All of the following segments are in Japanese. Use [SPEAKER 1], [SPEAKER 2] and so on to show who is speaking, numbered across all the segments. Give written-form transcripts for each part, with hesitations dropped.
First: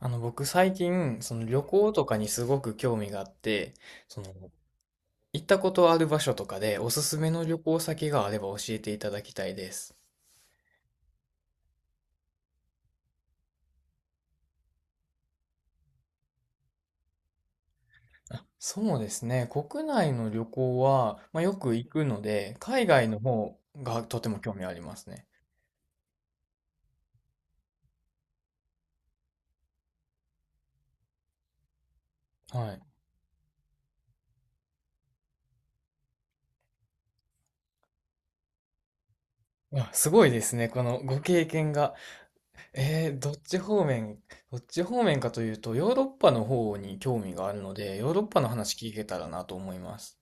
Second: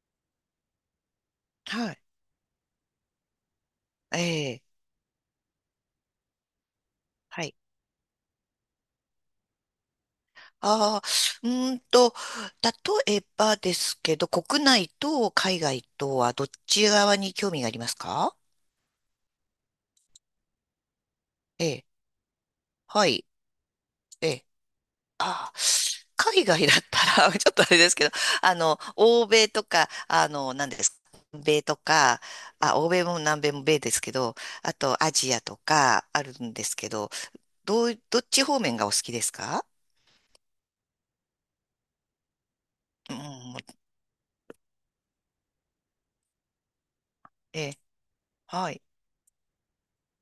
[SPEAKER 1] 僕最近、その旅行
[SPEAKER 2] はい。
[SPEAKER 1] とかにすごく興味があって、そ
[SPEAKER 2] え
[SPEAKER 1] の、
[SPEAKER 2] え、
[SPEAKER 1] 行ったことある場所とかでおすすめ
[SPEAKER 2] は
[SPEAKER 1] の
[SPEAKER 2] い。
[SPEAKER 1] 旅行先があれば教えていただきたいです。
[SPEAKER 2] ああ、うーんと、例えばですけど、国内と海外とはどっち側に興味がありますか？
[SPEAKER 1] あ、そうですね。国内の旅行は、まあ、よ
[SPEAKER 2] え
[SPEAKER 1] く
[SPEAKER 2] え、
[SPEAKER 1] 行くので、海
[SPEAKER 2] は
[SPEAKER 1] 外の
[SPEAKER 2] い。
[SPEAKER 1] 方がと
[SPEAKER 2] え
[SPEAKER 1] ても
[SPEAKER 2] え、
[SPEAKER 1] 興味ありますね。
[SPEAKER 2] ああ、海外だったら、ちょっとあれですけど、欧米とか、何ですか、南米とか、
[SPEAKER 1] は
[SPEAKER 2] あ、
[SPEAKER 1] い。
[SPEAKER 2] 欧米も南米も米ですけど、あとアジアとかあるんですけど、どっち方面がお好きですか？
[SPEAKER 1] あ、すごいですね。このご経験が。え
[SPEAKER 2] う
[SPEAKER 1] ー、
[SPEAKER 2] ん、
[SPEAKER 1] どっち方面、どっち方面かというと、ヨーロッパの方に興味があ
[SPEAKER 2] え
[SPEAKER 1] るの
[SPEAKER 2] え、
[SPEAKER 1] で、ヨーロッパの
[SPEAKER 2] は
[SPEAKER 1] 話
[SPEAKER 2] い。
[SPEAKER 1] 聞けたらなと思います。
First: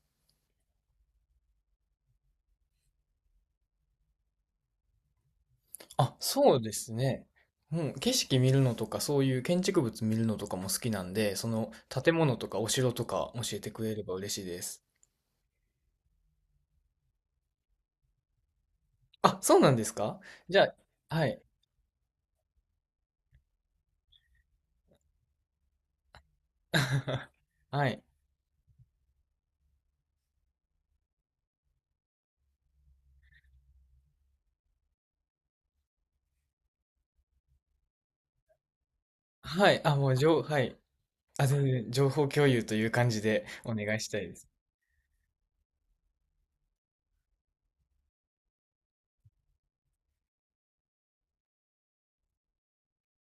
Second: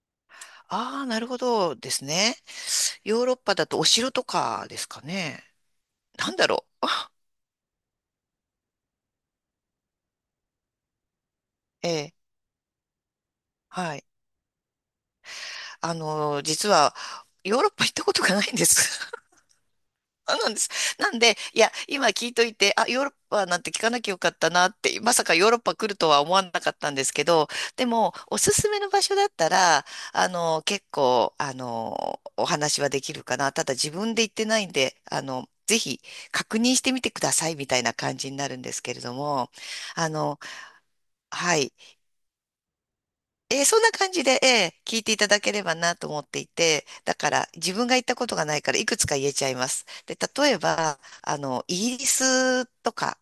[SPEAKER 2] ああ、なるほどですね。ヨーロッパだとお城とかですかね。
[SPEAKER 1] あ、
[SPEAKER 2] なんだ
[SPEAKER 1] そう
[SPEAKER 2] ろ
[SPEAKER 1] ですね。うん、景色見るのとか、そういう建築物見るのとかも好きなんで、その
[SPEAKER 2] う。え
[SPEAKER 1] 建
[SPEAKER 2] え、
[SPEAKER 1] 物とかお城とか教えてくれ
[SPEAKER 2] は
[SPEAKER 1] れ
[SPEAKER 2] い。
[SPEAKER 1] ば嬉しいです。
[SPEAKER 2] 実は、ヨーロッパ行ったことがないんです。
[SPEAKER 1] あ、そうなんですか？
[SPEAKER 2] あなん
[SPEAKER 1] じ
[SPEAKER 2] です。
[SPEAKER 1] ゃ
[SPEAKER 2] な
[SPEAKER 1] あ、
[SPEAKER 2] ん
[SPEAKER 1] は
[SPEAKER 2] で、
[SPEAKER 1] い。
[SPEAKER 2] いや、今聞いといて、あ、ヨーロッパなんて聞かなきゃよかったなって、まさかヨーロッパ来るとは思わなかったんですけ ど、
[SPEAKER 1] は
[SPEAKER 2] で
[SPEAKER 1] い。
[SPEAKER 2] も、おすすめの場所だったら、結構、お話はできるかな。ただ自分で行ってないんで、ぜひ確認してみてくださいみたいな感じになるんですけれども、
[SPEAKER 1] はい。あ、
[SPEAKER 2] あ
[SPEAKER 1] もう、
[SPEAKER 2] の、
[SPEAKER 1] はい。あ、
[SPEAKER 2] は
[SPEAKER 1] 全
[SPEAKER 2] い。
[SPEAKER 1] 然、情報共有という感じで
[SPEAKER 2] えー
[SPEAKER 1] お
[SPEAKER 2] そんな
[SPEAKER 1] 願いし
[SPEAKER 2] 感
[SPEAKER 1] た
[SPEAKER 2] じ
[SPEAKER 1] いで
[SPEAKER 2] で、
[SPEAKER 1] す。
[SPEAKER 2] 聞いていただければなと思っていて、だから自分が行ったことがないからいくつか言えちゃいます。で、例えば、イギリスとか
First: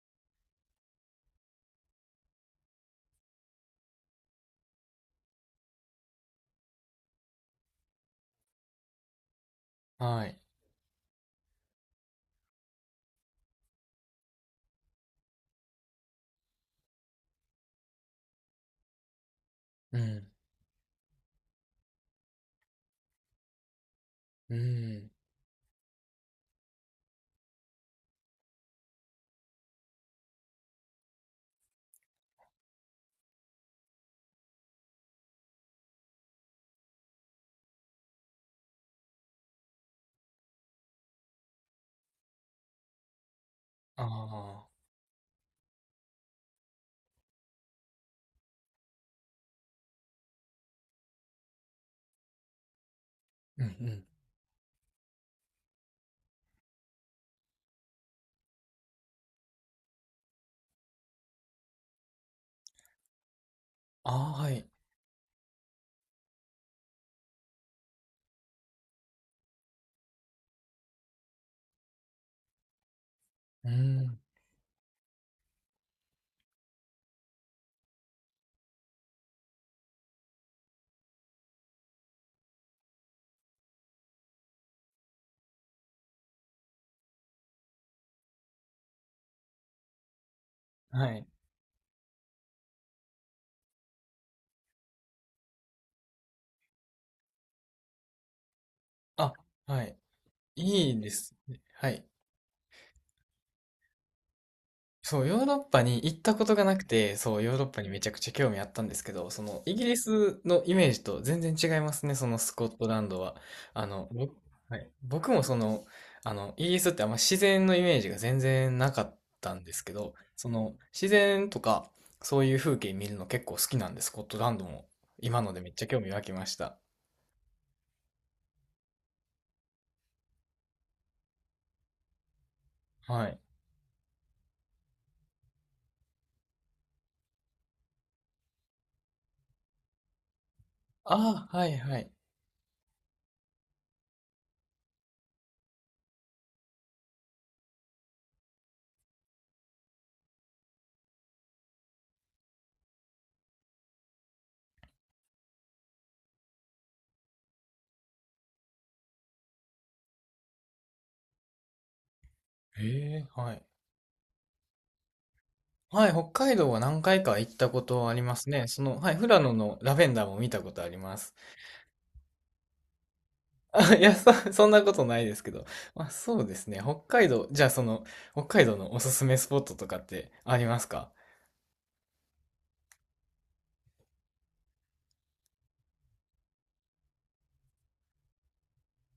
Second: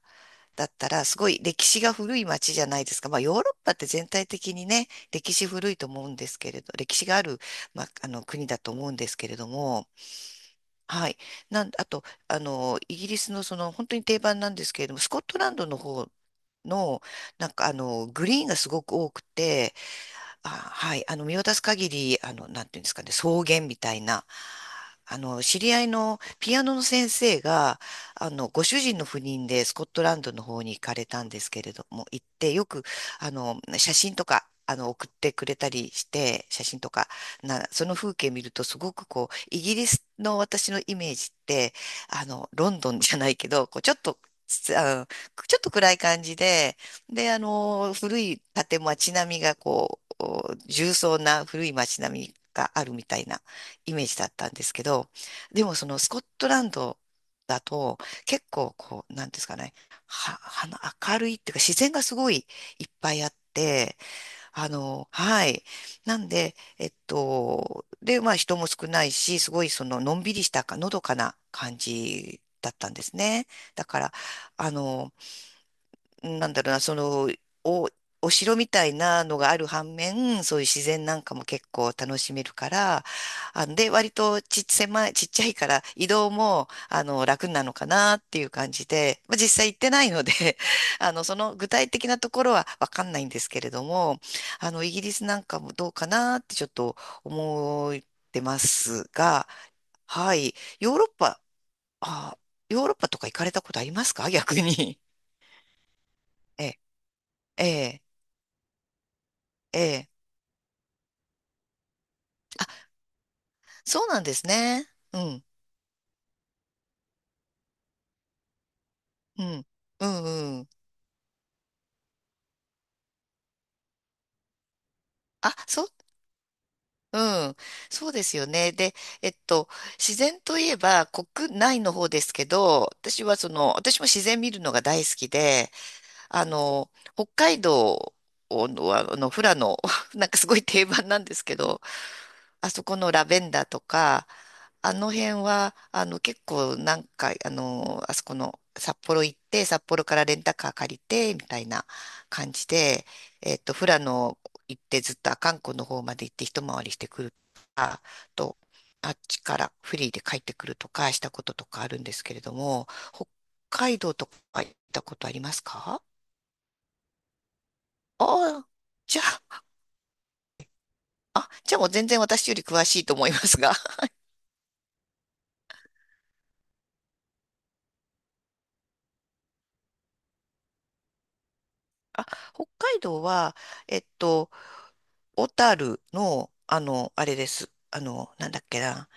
[SPEAKER 2] だったらすごい歴史が古い街じゃないですか。まあ、ヨーロッパって全体的にね、歴史古いと思うんですけれど、歴史がある、国だと思うんですけれども、
[SPEAKER 1] はい。
[SPEAKER 2] はい。あと、イギリスのその本当に定番なんですけれども、スコットランドの方の、グリーンがすごく多くて、
[SPEAKER 1] うん。
[SPEAKER 2] あ、はい。見渡す限り、なんていうんですかね、草原みたいな。
[SPEAKER 1] うん。
[SPEAKER 2] 知り合いのピアノの先生が、ご主人の赴任でスコットランドの方に行かれたんですけれども、行って、よく、あの、写真とか、送ってくれたりして、写真とか、その風景見ると、すごくこう、イギリスの私のイメージって、ロンドンじゃないけど、こう、ちょっ
[SPEAKER 1] あ
[SPEAKER 2] と、つ
[SPEAKER 1] あ。
[SPEAKER 2] あのちょっと暗い感じで、で、古い建物、街並みがこう、お重層な古い街並みがあるみたいな
[SPEAKER 1] うんう
[SPEAKER 2] イ
[SPEAKER 1] ん。
[SPEAKER 2] メージだったんですけど、でもそのスコットランドだと結構こう、なんですかね、は、はな明るいっていうか自然がすごいいっぱいあって、
[SPEAKER 1] ああ、はい。
[SPEAKER 2] はい。なんで、で、まあ人も少ないし、すごいそののんびりしたか、のどかな感じだったんですね。
[SPEAKER 1] う
[SPEAKER 2] だから、
[SPEAKER 1] ん。
[SPEAKER 2] あの、なんだろうな、その、お、お城みたいなのがある反面、そういう自然なんかも結構楽しめるから、割とちっ、狭い、ちっちゃいから移動も、楽なのかなっていう感じで、まあ、実際行ってないので
[SPEAKER 1] はい。
[SPEAKER 2] その具体的なところはわかんないんですけれども、イギリスなんかもどうかなってちょっと思ってます
[SPEAKER 1] あ、
[SPEAKER 2] が、
[SPEAKER 1] はい。
[SPEAKER 2] はい、
[SPEAKER 1] い
[SPEAKER 2] ヨー
[SPEAKER 1] い
[SPEAKER 2] ロッ
[SPEAKER 1] です
[SPEAKER 2] パ、
[SPEAKER 1] ね。はい。
[SPEAKER 2] あ、ヨーロッパとか行かれたことありますか？逆に。
[SPEAKER 1] そう、ヨーロッパに行ったこと が
[SPEAKER 2] え
[SPEAKER 1] な
[SPEAKER 2] え、
[SPEAKER 1] くて、そう、ヨーロ
[SPEAKER 2] え
[SPEAKER 1] ッパにめ
[SPEAKER 2] え、
[SPEAKER 1] ちゃくちゃ興味あったんですけど、その、イギリ
[SPEAKER 2] ええ。
[SPEAKER 1] スのイメージと全然違いますね、そのスコットランドは。
[SPEAKER 2] そうなん
[SPEAKER 1] 僕、
[SPEAKER 2] です
[SPEAKER 1] は
[SPEAKER 2] ね。
[SPEAKER 1] い、
[SPEAKER 2] う
[SPEAKER 1] 僕も
[SPEAKER 2] ん、
[SPEAKER 1] イギリスってあんま自然のイメージが全然なかっ
[SPEAKER 2] う
[SPEAKER 1] たん
[SPEAKER 2] ん、
[SPEAKER 1] ですけ
[SPEAKER 2] う
[SPEAKER 1] ど、
[SPEAKER 2] ん、
[SPEAKER 1] そ
[SPEAKER 2] うん。
[SPEAKER 1] の、自然とか、そういう風景見るの結構好きなんで、スコットランドも、今の
[SPEAKER 2] あ、
[SPEAKER 1] でめっ
[SPEAKER 2] そ
[SPEAKER 1] ちゃ
[SPEAKER 2] う、
[SPEAKER 1] 興味湧きました。
[SPEAKER 2] うん。そうですよね。で、えっと、自然といえば国内の方ですけど、私
[SPEAKER 1] は
[SPEAKER 2] は
[SPEAKER 1] い。
[SPEAKER 2] その、私も自然見るのが大好きで、北海道の、富良野、なんかすごい定番なんです
[SPEAKER 1] ああ、
[SPEAKER 2] け
[SPEAKER 1] はい
[SPEAKER 2] ど、
[SPEAKER 1] はい。
[SPEAKER 2] あそこのラベンダーとか、あの辺は、結構何回、あの、あそこの札幌行って、札幌からレンタカー借りて、みたいな感じで、富良野行ってずっと阿寒湖の方まで行って一回りしてくると、あっちからフリーで帰ってくるとかしたこととかあるんですけれど
[SPEAKER 1] へ
[SPEAKER 2] も、
[SPEAKER 1] え、
[SPEAKER 2] 北
[SPEAKER 1] はい。
[SPEAKER 2] 海道とか行ったことありますか？
[SPEAKER 1] はい、北海道は何回か行ったことあります
[SPEAKER 2] あ
[SPEAKER 1] ね。
[SPEAKER 2] あ、
[SPEAKER 1] はい、
[SPEAKER 2] じゃ
[SPEAKER 1] 富良野
[SPEAKER 2] あ、
[SPEAKER 1] のラベンダーも見たことあります。
[SPEAKER 2] あ、じゃあもう全然私より詳しいと思いますが、
[SPEAKER 1] あ、い や、そんなことないですけど。まあ、そうですね。北海道、じゃあ北海道のおすすめスポットとかってありますか？
[SPEAKER 2] 北海道は、えっと、小樽の、あれです。なんだっけな。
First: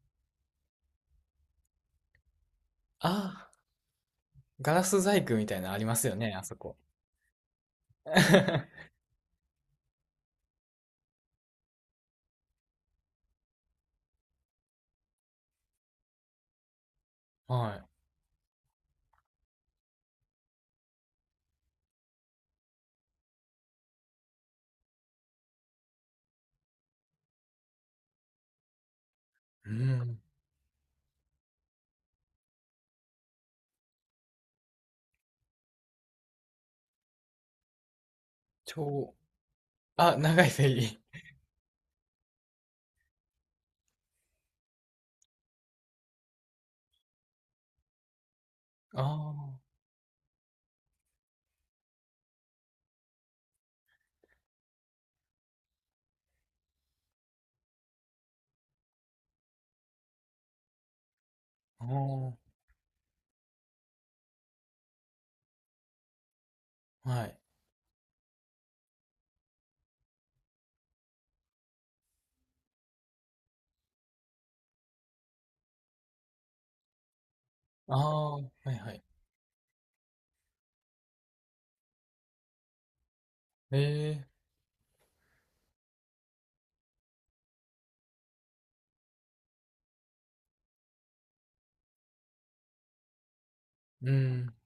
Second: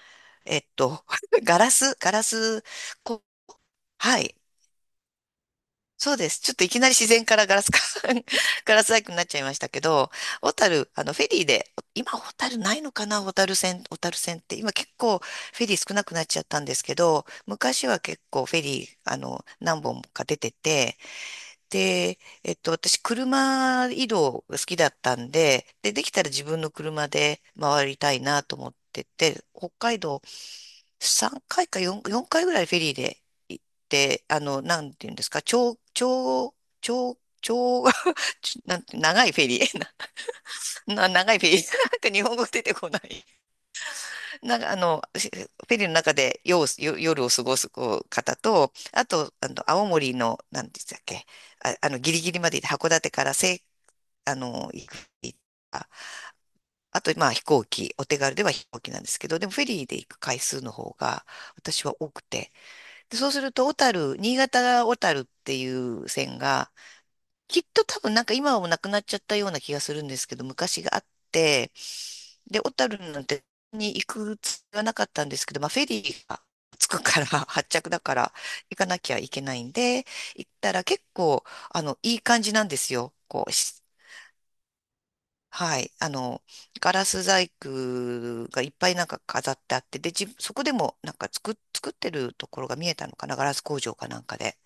[SPEAKER 2] えっと、ガラス、こ、
[SPEAKER 1] ああ、
[SPEAKER 2] はい。
[SPEAKER 1] ガラス細工みたいなのあります
[SPEAKER 2] そ
[SPEAKER 1] よ
[SPEAKER 2] うで
[SPEAKER 1] ね、
[SPEAKER 2] す。
[SPEAKER 1] あ
[SPEAKER 2] ちょ
[SPEAKER 1] そ
[SPEAKER 2] っとい
[SPEAKER 1] こ。
[SPEAKER 2] きなり自然からガラスか ガラス 細工になっちゃいましたけど、小樽、フェリーで、今小樽ないのかな小樽線、小樽線って。今結構フェリー少なくなっちゃったんですけど、
[SPEAKER 1] は
[SPEAKER 2] 昔
[SPEAKER 1] い。
[SPEAKER 2] は結構フェリー、何本か出てて、で、私、車移動が好きだったんで、で、できたら自分の車で回りたいなと思ってて、
[SPEAKER 1] う
[SPEAKER 2] 北海
[SPEAKER 1] ん。
[SPEAKER 2] 道3回か4、回ぐらいフェリーで行って、なんていうんですか、長、長、長、長、ちょなんて、
[SPEAKER 1] 超、
[SPEAKER 2] 長いフェリー、
[SPEAKER 1] あ、長いフェリ ー。
[SPEAKER 2] 長いフェリー、なんか日本語出てこない。なんか、フェリーの中で夜を過ごすこう方と、あと、
[SPEAKER 1] あ
[SPEAKER 2] 青森の、なんて言ってたっけ、ギリギリまで行って函館から青あの、行く。あと、まあ飛行機、お手軽では飛行機なんですけど、でもフェリーで行く回数の方が
[SPEAKER 1] あ、
[SPEAKER 2] 私は多く
[SPEAKER 1] あ
[SPEAKER 2] て。で、そうすると、小樽、新潟小樽っていう線が、
[SPEAKER 1] あ、はい。
[SPEAKER 2] きっと多分なんか今はもうなくなっちゃったような気がするんですけど、昔があって、で、小樽なんてに行くつもりはなかったんですけど、まあフェリーが着くから、発着
[SPEAKER 1] あ
[SPEAKER 2] だから
[SPEAKER 1] あ、はい
[SPEAKER 2] 行か
[SPEAKER 1] は
[SPEAKER 2] な
[SPEAKER 1] い。
[SPEAKER 2] きゃいけないんで、行ったら結構、いい感じなんですよ。
[SPEAKER 1] ええ、
[SPEAKER 2] はい。ガラス細工がいっぱいなんか飾ってあって、で、そこでもなんか作ってるところが見えたのかな、ガラス工場か
[SPEAKER 1] う
[SPEAKER 2] なんか
[SPEAKER 1] ん、
[SPEAKER 2] で。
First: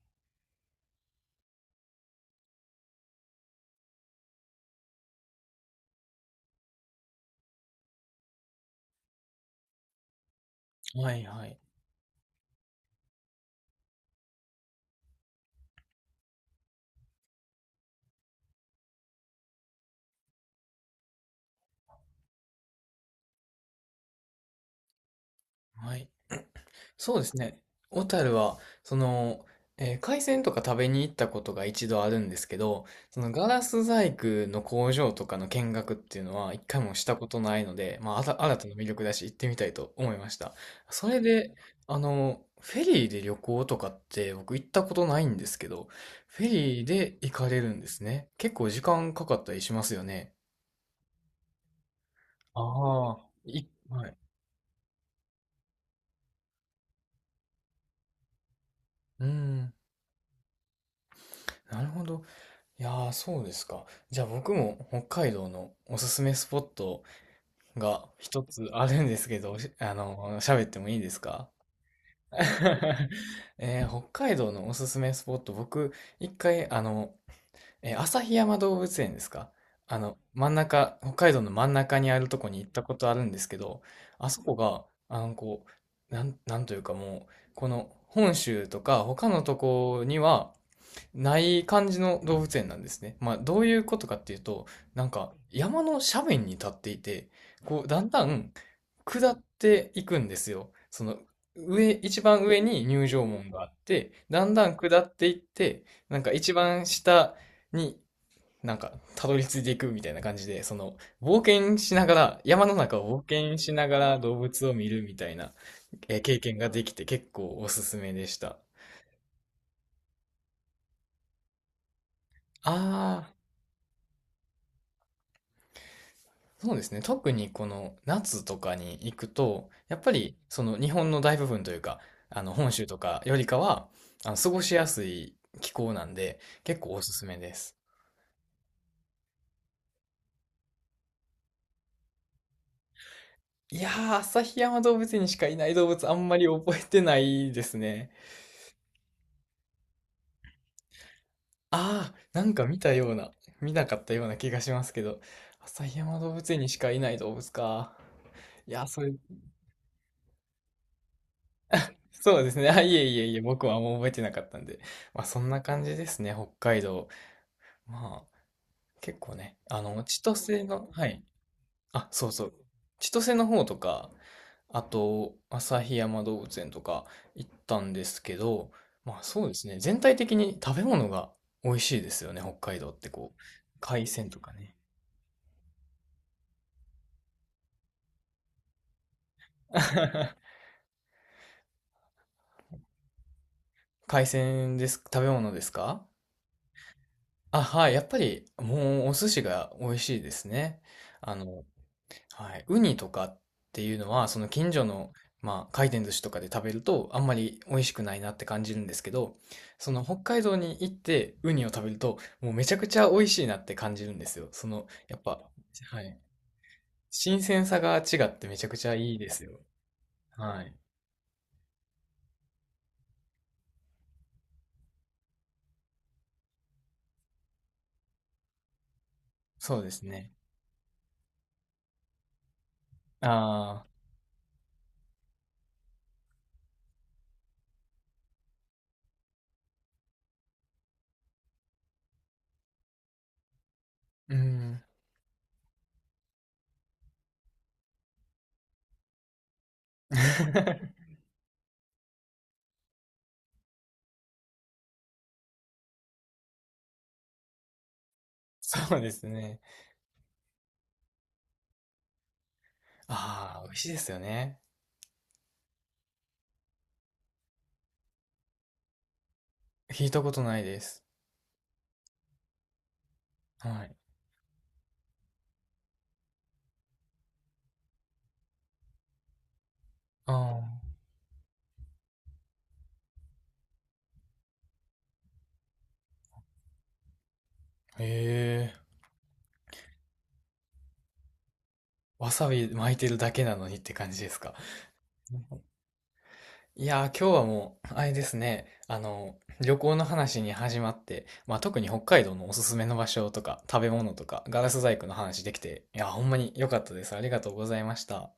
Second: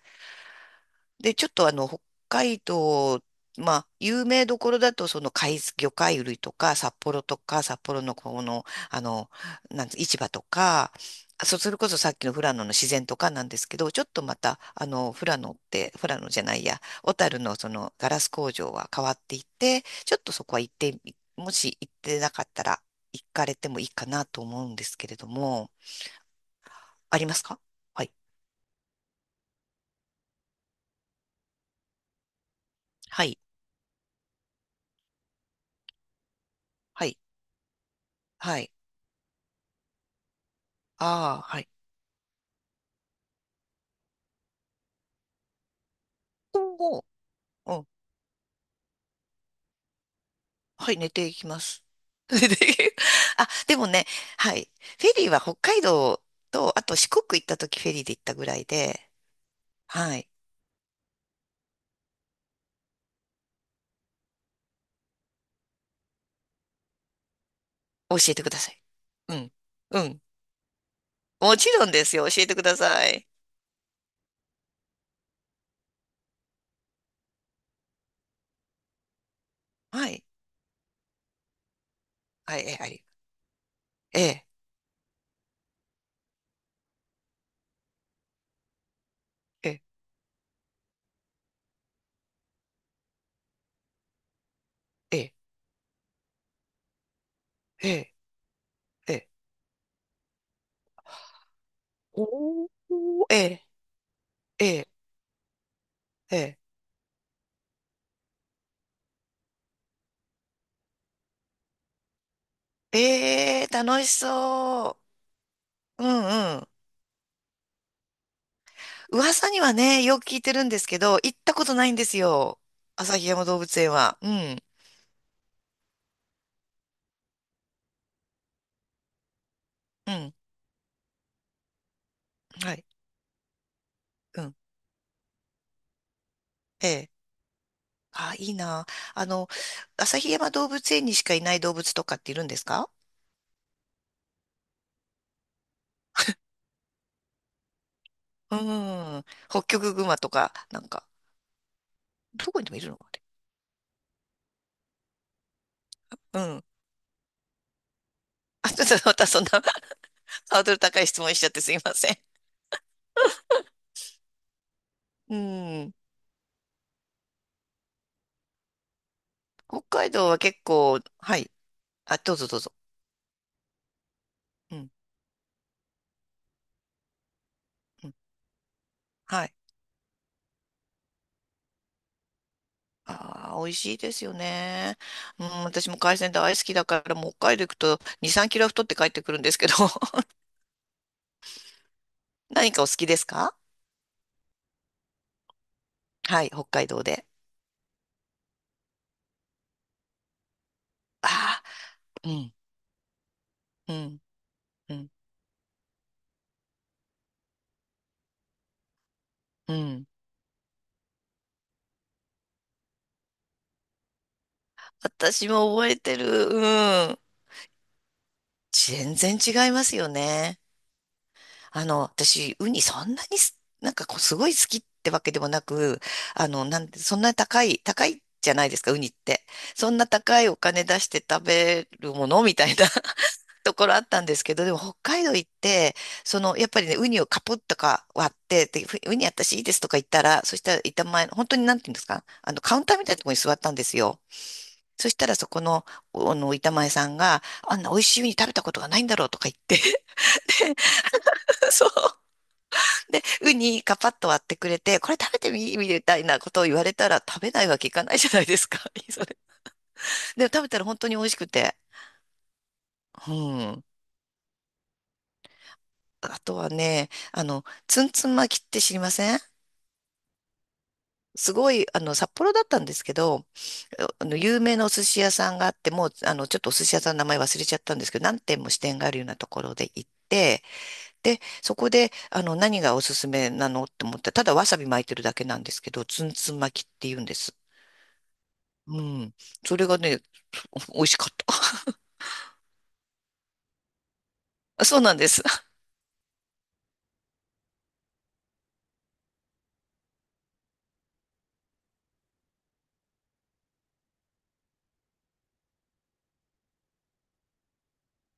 [SPEAKER 2] で、ちょっと北海道、まあ、有名どころだと、その海、魚介類とか、札幌とか、札幌のこの、あの、なんつ市場とか、
[SPEAKER 1] はいはい。
[SPEAKER 2] それこそさっきの富良野の自然とかなんですけど、ちょっとまた、あの、富良野って、富良野じゃないや、小樽のそのガラス工場は変わっていて、ちょっとそこは行ってみ、もし行ってなかったら、行かれてもいいかなと思うんですけれども、
[SPEAKER 1] はい。そ
[SPEAKER 2] あ
[SPEAKER 1] うで
[SPEAKER 2] りま
[SPEAKER 1] す
[SPEAKER 2] す
[SPEAKER 1] ね。
[SPEAKER 2] か？は
[SPEAKER 1] 小
[SPEAKER 2] い。
[SPEAKER 1] 樽は、海鮮とか食べに行ったことが一度あるんですけど、そ
[SPEAKER 2] は
[SPEAKER 1] の
[SPEAKER 2] い。
[SPEAKER 1] ガラス細工の工場とかの見学っていうのは一回もし
[SPEAKER 2] は
[SPEAKER 1] た
[SPEAKER 2] い。
[SPEAKER 1] ことないので、まあ、新
[SPEAKER 2] は
[SPEAKER 1] た
[SPEAKER 2] い。
[SPEAKER 1] な魅力だし行ってみたいと思いました。それ
[SPEAKER 2] ああ、
[SPEAKER 1] で、
[SPEAKER 2] はい。
[SPEAKER 1] フェリーで旅行とかって僕行ったことないんですけど、フェ
[SPEAKER 2] 今
[SPEAKER 1] リー
[SPEAKER 2] 後、
[SPEAKER 1] で行かれるん
[SPEAKER 2] う、
[SPEAKER 1] ですね。結構時間かかったりしますよね。
[SPEAKER 2] はい、寝ていきます。寝ていき、
[SPEAKER 1] ああ、
[SPEAKER 2] あ、でもね、
[SPEAKER 1] はい。
[SPEAKER 2] はい。フェリーは北海道と、あと四国行った時フェリーで行ったぐらいで、
[SPEAKER 1] うん、
[SPEAKER 2] はい。
[SPEAKER 1] なるほど。いやー、そうですか。じゃあ僕も北海道のおすすめスポットが
[SPEAKER 2] 教え
[SPEAKER 1] 一
[SPEAKER 2] てくだ
[SPEAKER 1] つ
[SPEAKER 2] さい。
[SPEAKER 1] あるんです
[SPEAKER 2] う
[SPEAKER 1] け
[SPEAKER 2] ん。
[SPEAKER 1] ど、
[SPEAKER 2] うん。
[SPEAKER 1] 喋ってもいいですか？
[SPEAKER 2] もちろんですよ。教えてください。
[SPEAKER 1] 北海道のおすすめスポット、僕、一回、旭山動物園ですか？あ
[SPEAKER 2] は
[SPEAKER 1] の、
[SPEAKER 2] い。
[SPEAKER 1] 真ん中、北海道の真ん中にあるとこに
[SPEAKER 2] は
[SPEAKER 1] 行
[SPEAKER 2] い、
[SPEAKER 1] っ
[SPEAKER 2] え、
[SPEAKER 1] た
[SPEAKER 2] あ
[SPEAKER 1] こ
[SPEAKER 2] り。
[SPEAKER 1] とあるんですけど、あそ
[SPEAKER 2] え、
[SPEAKER 1] こが、こう、なんというかもう、この本州とか他のと
[SPEAKER 2] え、え、
[SPEAKER 1] こには、ない感じの動物園なんですね。まあ、どういうことかっていうと、なんか
[SPEAKER 2] え、
[SPEAKER 1] 山の斜面に立っていて、こう、
[SPEAKER 2] え
[SPEAKER 1] だん
[SPEAKER 2] え、
[SPEAKER 1] だん
[SPEAKER 2] ええ、ええ。
[SPEAKER 1] 下っていくんですよ。一番上
[SPEAKER 2] お
[SPEAKER 1] に入場
[SPEAKER 2] ー、
[SPEAKER 1] 門が
[SPEAKER 2] え、
[SPEAKER 1] あって、だんだん
[SPEAKER 2] え
[SPEAKER 1] 下っていって、なんか
[SPEAKER 2] え、
[SPEAKER 1] 一
[SPEAKER 2] え
[SPEAKER 1] 番下になんかたどり着いていくみたいな感じで、その、冒険しながら、山の
[SPEAKER 2] ー、
[SPEAKER 1] 中
[SPEAKER 2] え
[SPEAKER 1] を冒険
[SPEAKER 2] え
[SPEAKER 1] しなが
[SPEAKER 2] 楽し
[SPEAKER 1] ら動物を見
[SPEAKER 2] そ
[SPEAKER 1] るみたいな、
[SPEAKER 2] う。うん
[SPEAKER 1] 経験
[SPEAKER 2] うん。
[SPEAKER 1] ができて結構おすすめでした。
[SPEAKER 2] 噂にはね、よく聞いてるんですけど、行ったことないんですよ。
[SPEAKER 1] あ
[SPEAKER 2] 旭
[SPEAKER 1] あ。
[SPEAKER 2] 山動物園は。うん。
[SPEAKER 1] そうですね。特にこの夏とかに行くと、やっぱ
[SPEAKER 2] うん。
[SPEAKER 1] りその日本の大部分というか、あの本
[SPEAKER 2] はい。
[SPEAKER 1] 州とかよりかは、あの
[SPEAKER 2] う
[SPEAKER 1] 過
[SPEAKER 2] ん。
[SPEAKER 1] ごしやすい気候なんで、結
[SPEAKER 2] え
[SPEAKER 1] 構お
[SPEAKER 2] え。
[SPEAKER 1] すすめです。
[SPEAKER 2] あ、いいな。あの、旭山動物園にしかいない動物とかっているんですか？
[SPEAKER 1] いやー、旭山動物園にしかいない動物あんまり覚えてないですね。
[SPEAKER 2] うん。ホッキョクグマとか、なんか、
[SPEAKER 1] あー、な
[SPEAKER 2] ど
[SPEAKER 1] ん
[SPEAKER 2] こに
[SPEAKER 1] か
[SPEAKER 2] でも
[SPEAKER 1] 見
[SPEAKER 2] いる
[SPEAKER 1] た
[SPEAKER 2] のか
[SPEAKER 1] よう
[SPEAKER 2] ね。
[SPEAKER 1] な、見なかったような気がしますけど、旭山動
[SPEAKER 2] う
[SPEAKER 1] 物園
[SPEAKER 2] ん。
[SPEAKER 1] にしかいない動物か。
[SPEAKER 2] あ、
[SPEAKER 1] い
[SPEAKER 2] ち
[SPEAKER 1] や
[SPEAKER 2] ょ
[SPEAKER 1] ー、
[SPEAKER 2] っとまたそんな ハードル高い質問しちゃってすいません。
[SPEAKER 1] そうですね。あ、いえいえいえ、僕はもう覚えてなかったんで。まあ、
[SPEAKER 2] う
[SPEAKER 1] そんな感
[SPEAKER 2] ん。
[SPEAKER 1] じですね、北海道。まあ、結構ね、あ
[SPEAKER 2] 北
[SPEAKER 1] の、
[SPEAKER 2] 海
[SPEAKER 1] 千
[SPEAKER 2] 道は結
[SPEAKER 1] 歳の、
[SPEAKER 2] 構、
[SPEAKER 1] はい。
[SPEAKER 2] はい。
[SPEAKER 1] あ、
[SPEAKER 2] あ、
[SPEAKER 1] そう
[SPEAKER 2] どう
[SPEAKER 1] そ
[SPEAKER 2] ぞ
[SPEAKER 1] う。
[SPEAKER 2] どうぞ。
[SPEAKER 1] 千歳の方とか、
[SPEAKER 2] う
[SPEAKER 1] あ
[SPEAKER 2] ん。
[SPEAKER 1] と、旭山動物園とか行ったんで
[SPEAKER 2] うん。
[SPEAKER 1] すけど、まあそ
[SPEAKER 2] は
[SPEAKER 1] うで
[SPEAKER 2] い。
[SPEAKER 1] すね、全体的に食べ物が美味しいですよね、北海道ってこう。
[SPEAKER 2] ああ、美味しい
[SPEAKER 1] 海
[SPEAKER 2] です
[SPEAKER 1] 鮮
[SPEAKER 2] よ
[SPEAKER 1] とかね。
[SPEAKER 2] ね。うん、私も海鮮大好きだから、もう北海道行くと2、3キロは太って帰ってくるんですけど、何かお好きですか？
[SPEAKER 1] 海鮮です、食べ物ですか？
[SPEAKER 2] はい、北海道で。
[SPEAKER 1] あ、はい、やっぱりもうお寿司が美味しいですね。あ
[SPEAKER 2] あ
[SPEAKER 1] の、
[SPEAKER 2] あ。うん、
[SPEAKER 1] はい。ウニとかって
[SPEAKER 2] う
[SPEAKER 1] いうの
[SPEAKER 2] ん、
[SPEAKER 1] は、その近所
[SPEAKER 2] う
[SPEAKER 1] の、
[SPEAKER 2] ん、
[SPEAKER 1] まあ、回転寿司とかで食べると、あんまり美味しくないなって感じるんですけど、
[SPEAKER 2] う
[SPEAKER 1] その
[SPEAKER 2] ん。
[SPEAKER 1] 北海道に行ってウニを食べると、もうめちゃくちゃ美味しいなって感じるんですよ。やっぱ、
[SPEAKER 2] 私も覚え
[SPEAKER 1] は
[SPEAKER 2] て
[SPEAKER 1] い。
[SPEAKER 2] る。うん。
[SPEAKER 1] 新鮮さが違ってめちゃくちゃい
[SPEAKER 2] 全
[SPEAKER 1] いで
[SPEAKER 2] 然
[SPEAKER 1] す
[SPEAKER 2] 違
[SPEAKER 1] よ。
[SPEAKER 2] いますよね。
[SPEAKER 1] はい。
[SPEAKER 2] 私、ウニそんなにす、なんかこう、すごい好きってわけでもなく、あの、なんて、そんな高い、高いじゃないですか、ウニって。
[SPEAKER 1] そうで
[SPEAKER 2] そん
[SPEAKER 1] す
[SPEAKER 2] な
[SPEAKER 1] ね。
[SPEAKER 2] 高いお金出して食べるものみたいな と
[SPEAKER 1] ああ、
[SPEAKER 2] ころあったんですけど、でも北海道行って、その、やっぱりね、ウニをカポッとか割って、で、ウニ私いいですとか言ったら、そしたら板前の、本当になんていうんですか、カウンターみたいなところに座ったんですよ。
[SPEAKER 1] うん。
[SPEAKER 2] そしたらそこの、板前さんが、あんな美味しいウニ食べたことがないんだろうとか言って、そう。で、ウニカパッと割ってくれて、これ食べてみ、みたいなことを言われたら食べないわけいかないじゃないですか。
[SPEAKER 1] そうで
[SPEAKER 2] そ
[SPEAKER 1] す
[SPEAKER 2] れ
[SPEAKER 1] ね。
[SPEAKER 2] でも食べたら本当に美味しくて。う
[SPEAKER 1] ああ、美味し
[SPEAKER 2] ん。
[SPEAKER 1] いですよね。
[SPEAKER 2] あとはね、ツンツン巻きって知りません？
[SPEAKER 1] 聞いたことないです。
[SPEAKER 2] すごい、札幌だったんですけど、
[SPEAKER 1] はい。
[SPEAKER 2] 有名なお寿司屋さんがあって、もう、ちょっとお寿司屋さんの名前忘れちゃったんですけど、何店も支店があるようなところで行っ
[SPEAKER 1] ああ、
[SPEAKER 2] て、で、そこで、何がおすすめなのって思ったら、ただわさび巻いてるだけなんですけど、ツンツン巻きって言うんです。
[SPEAKER 1] へえ。
[SPEAKER 2] うん。それがね、美味しかっ
[SPEAKER 1] わさび巻いてるだけなのにって感じですか？
[SPEAKER 2] た。そうなんです。
[SPEAKER 1] いやー、今日はもう、あれですね、旅行の話に始まって、まあ特に北海道のおすすめの場所とか、食べ物とか、ガラス細工の話できて、いやー、ほんまに良かったです。ありがとうございました。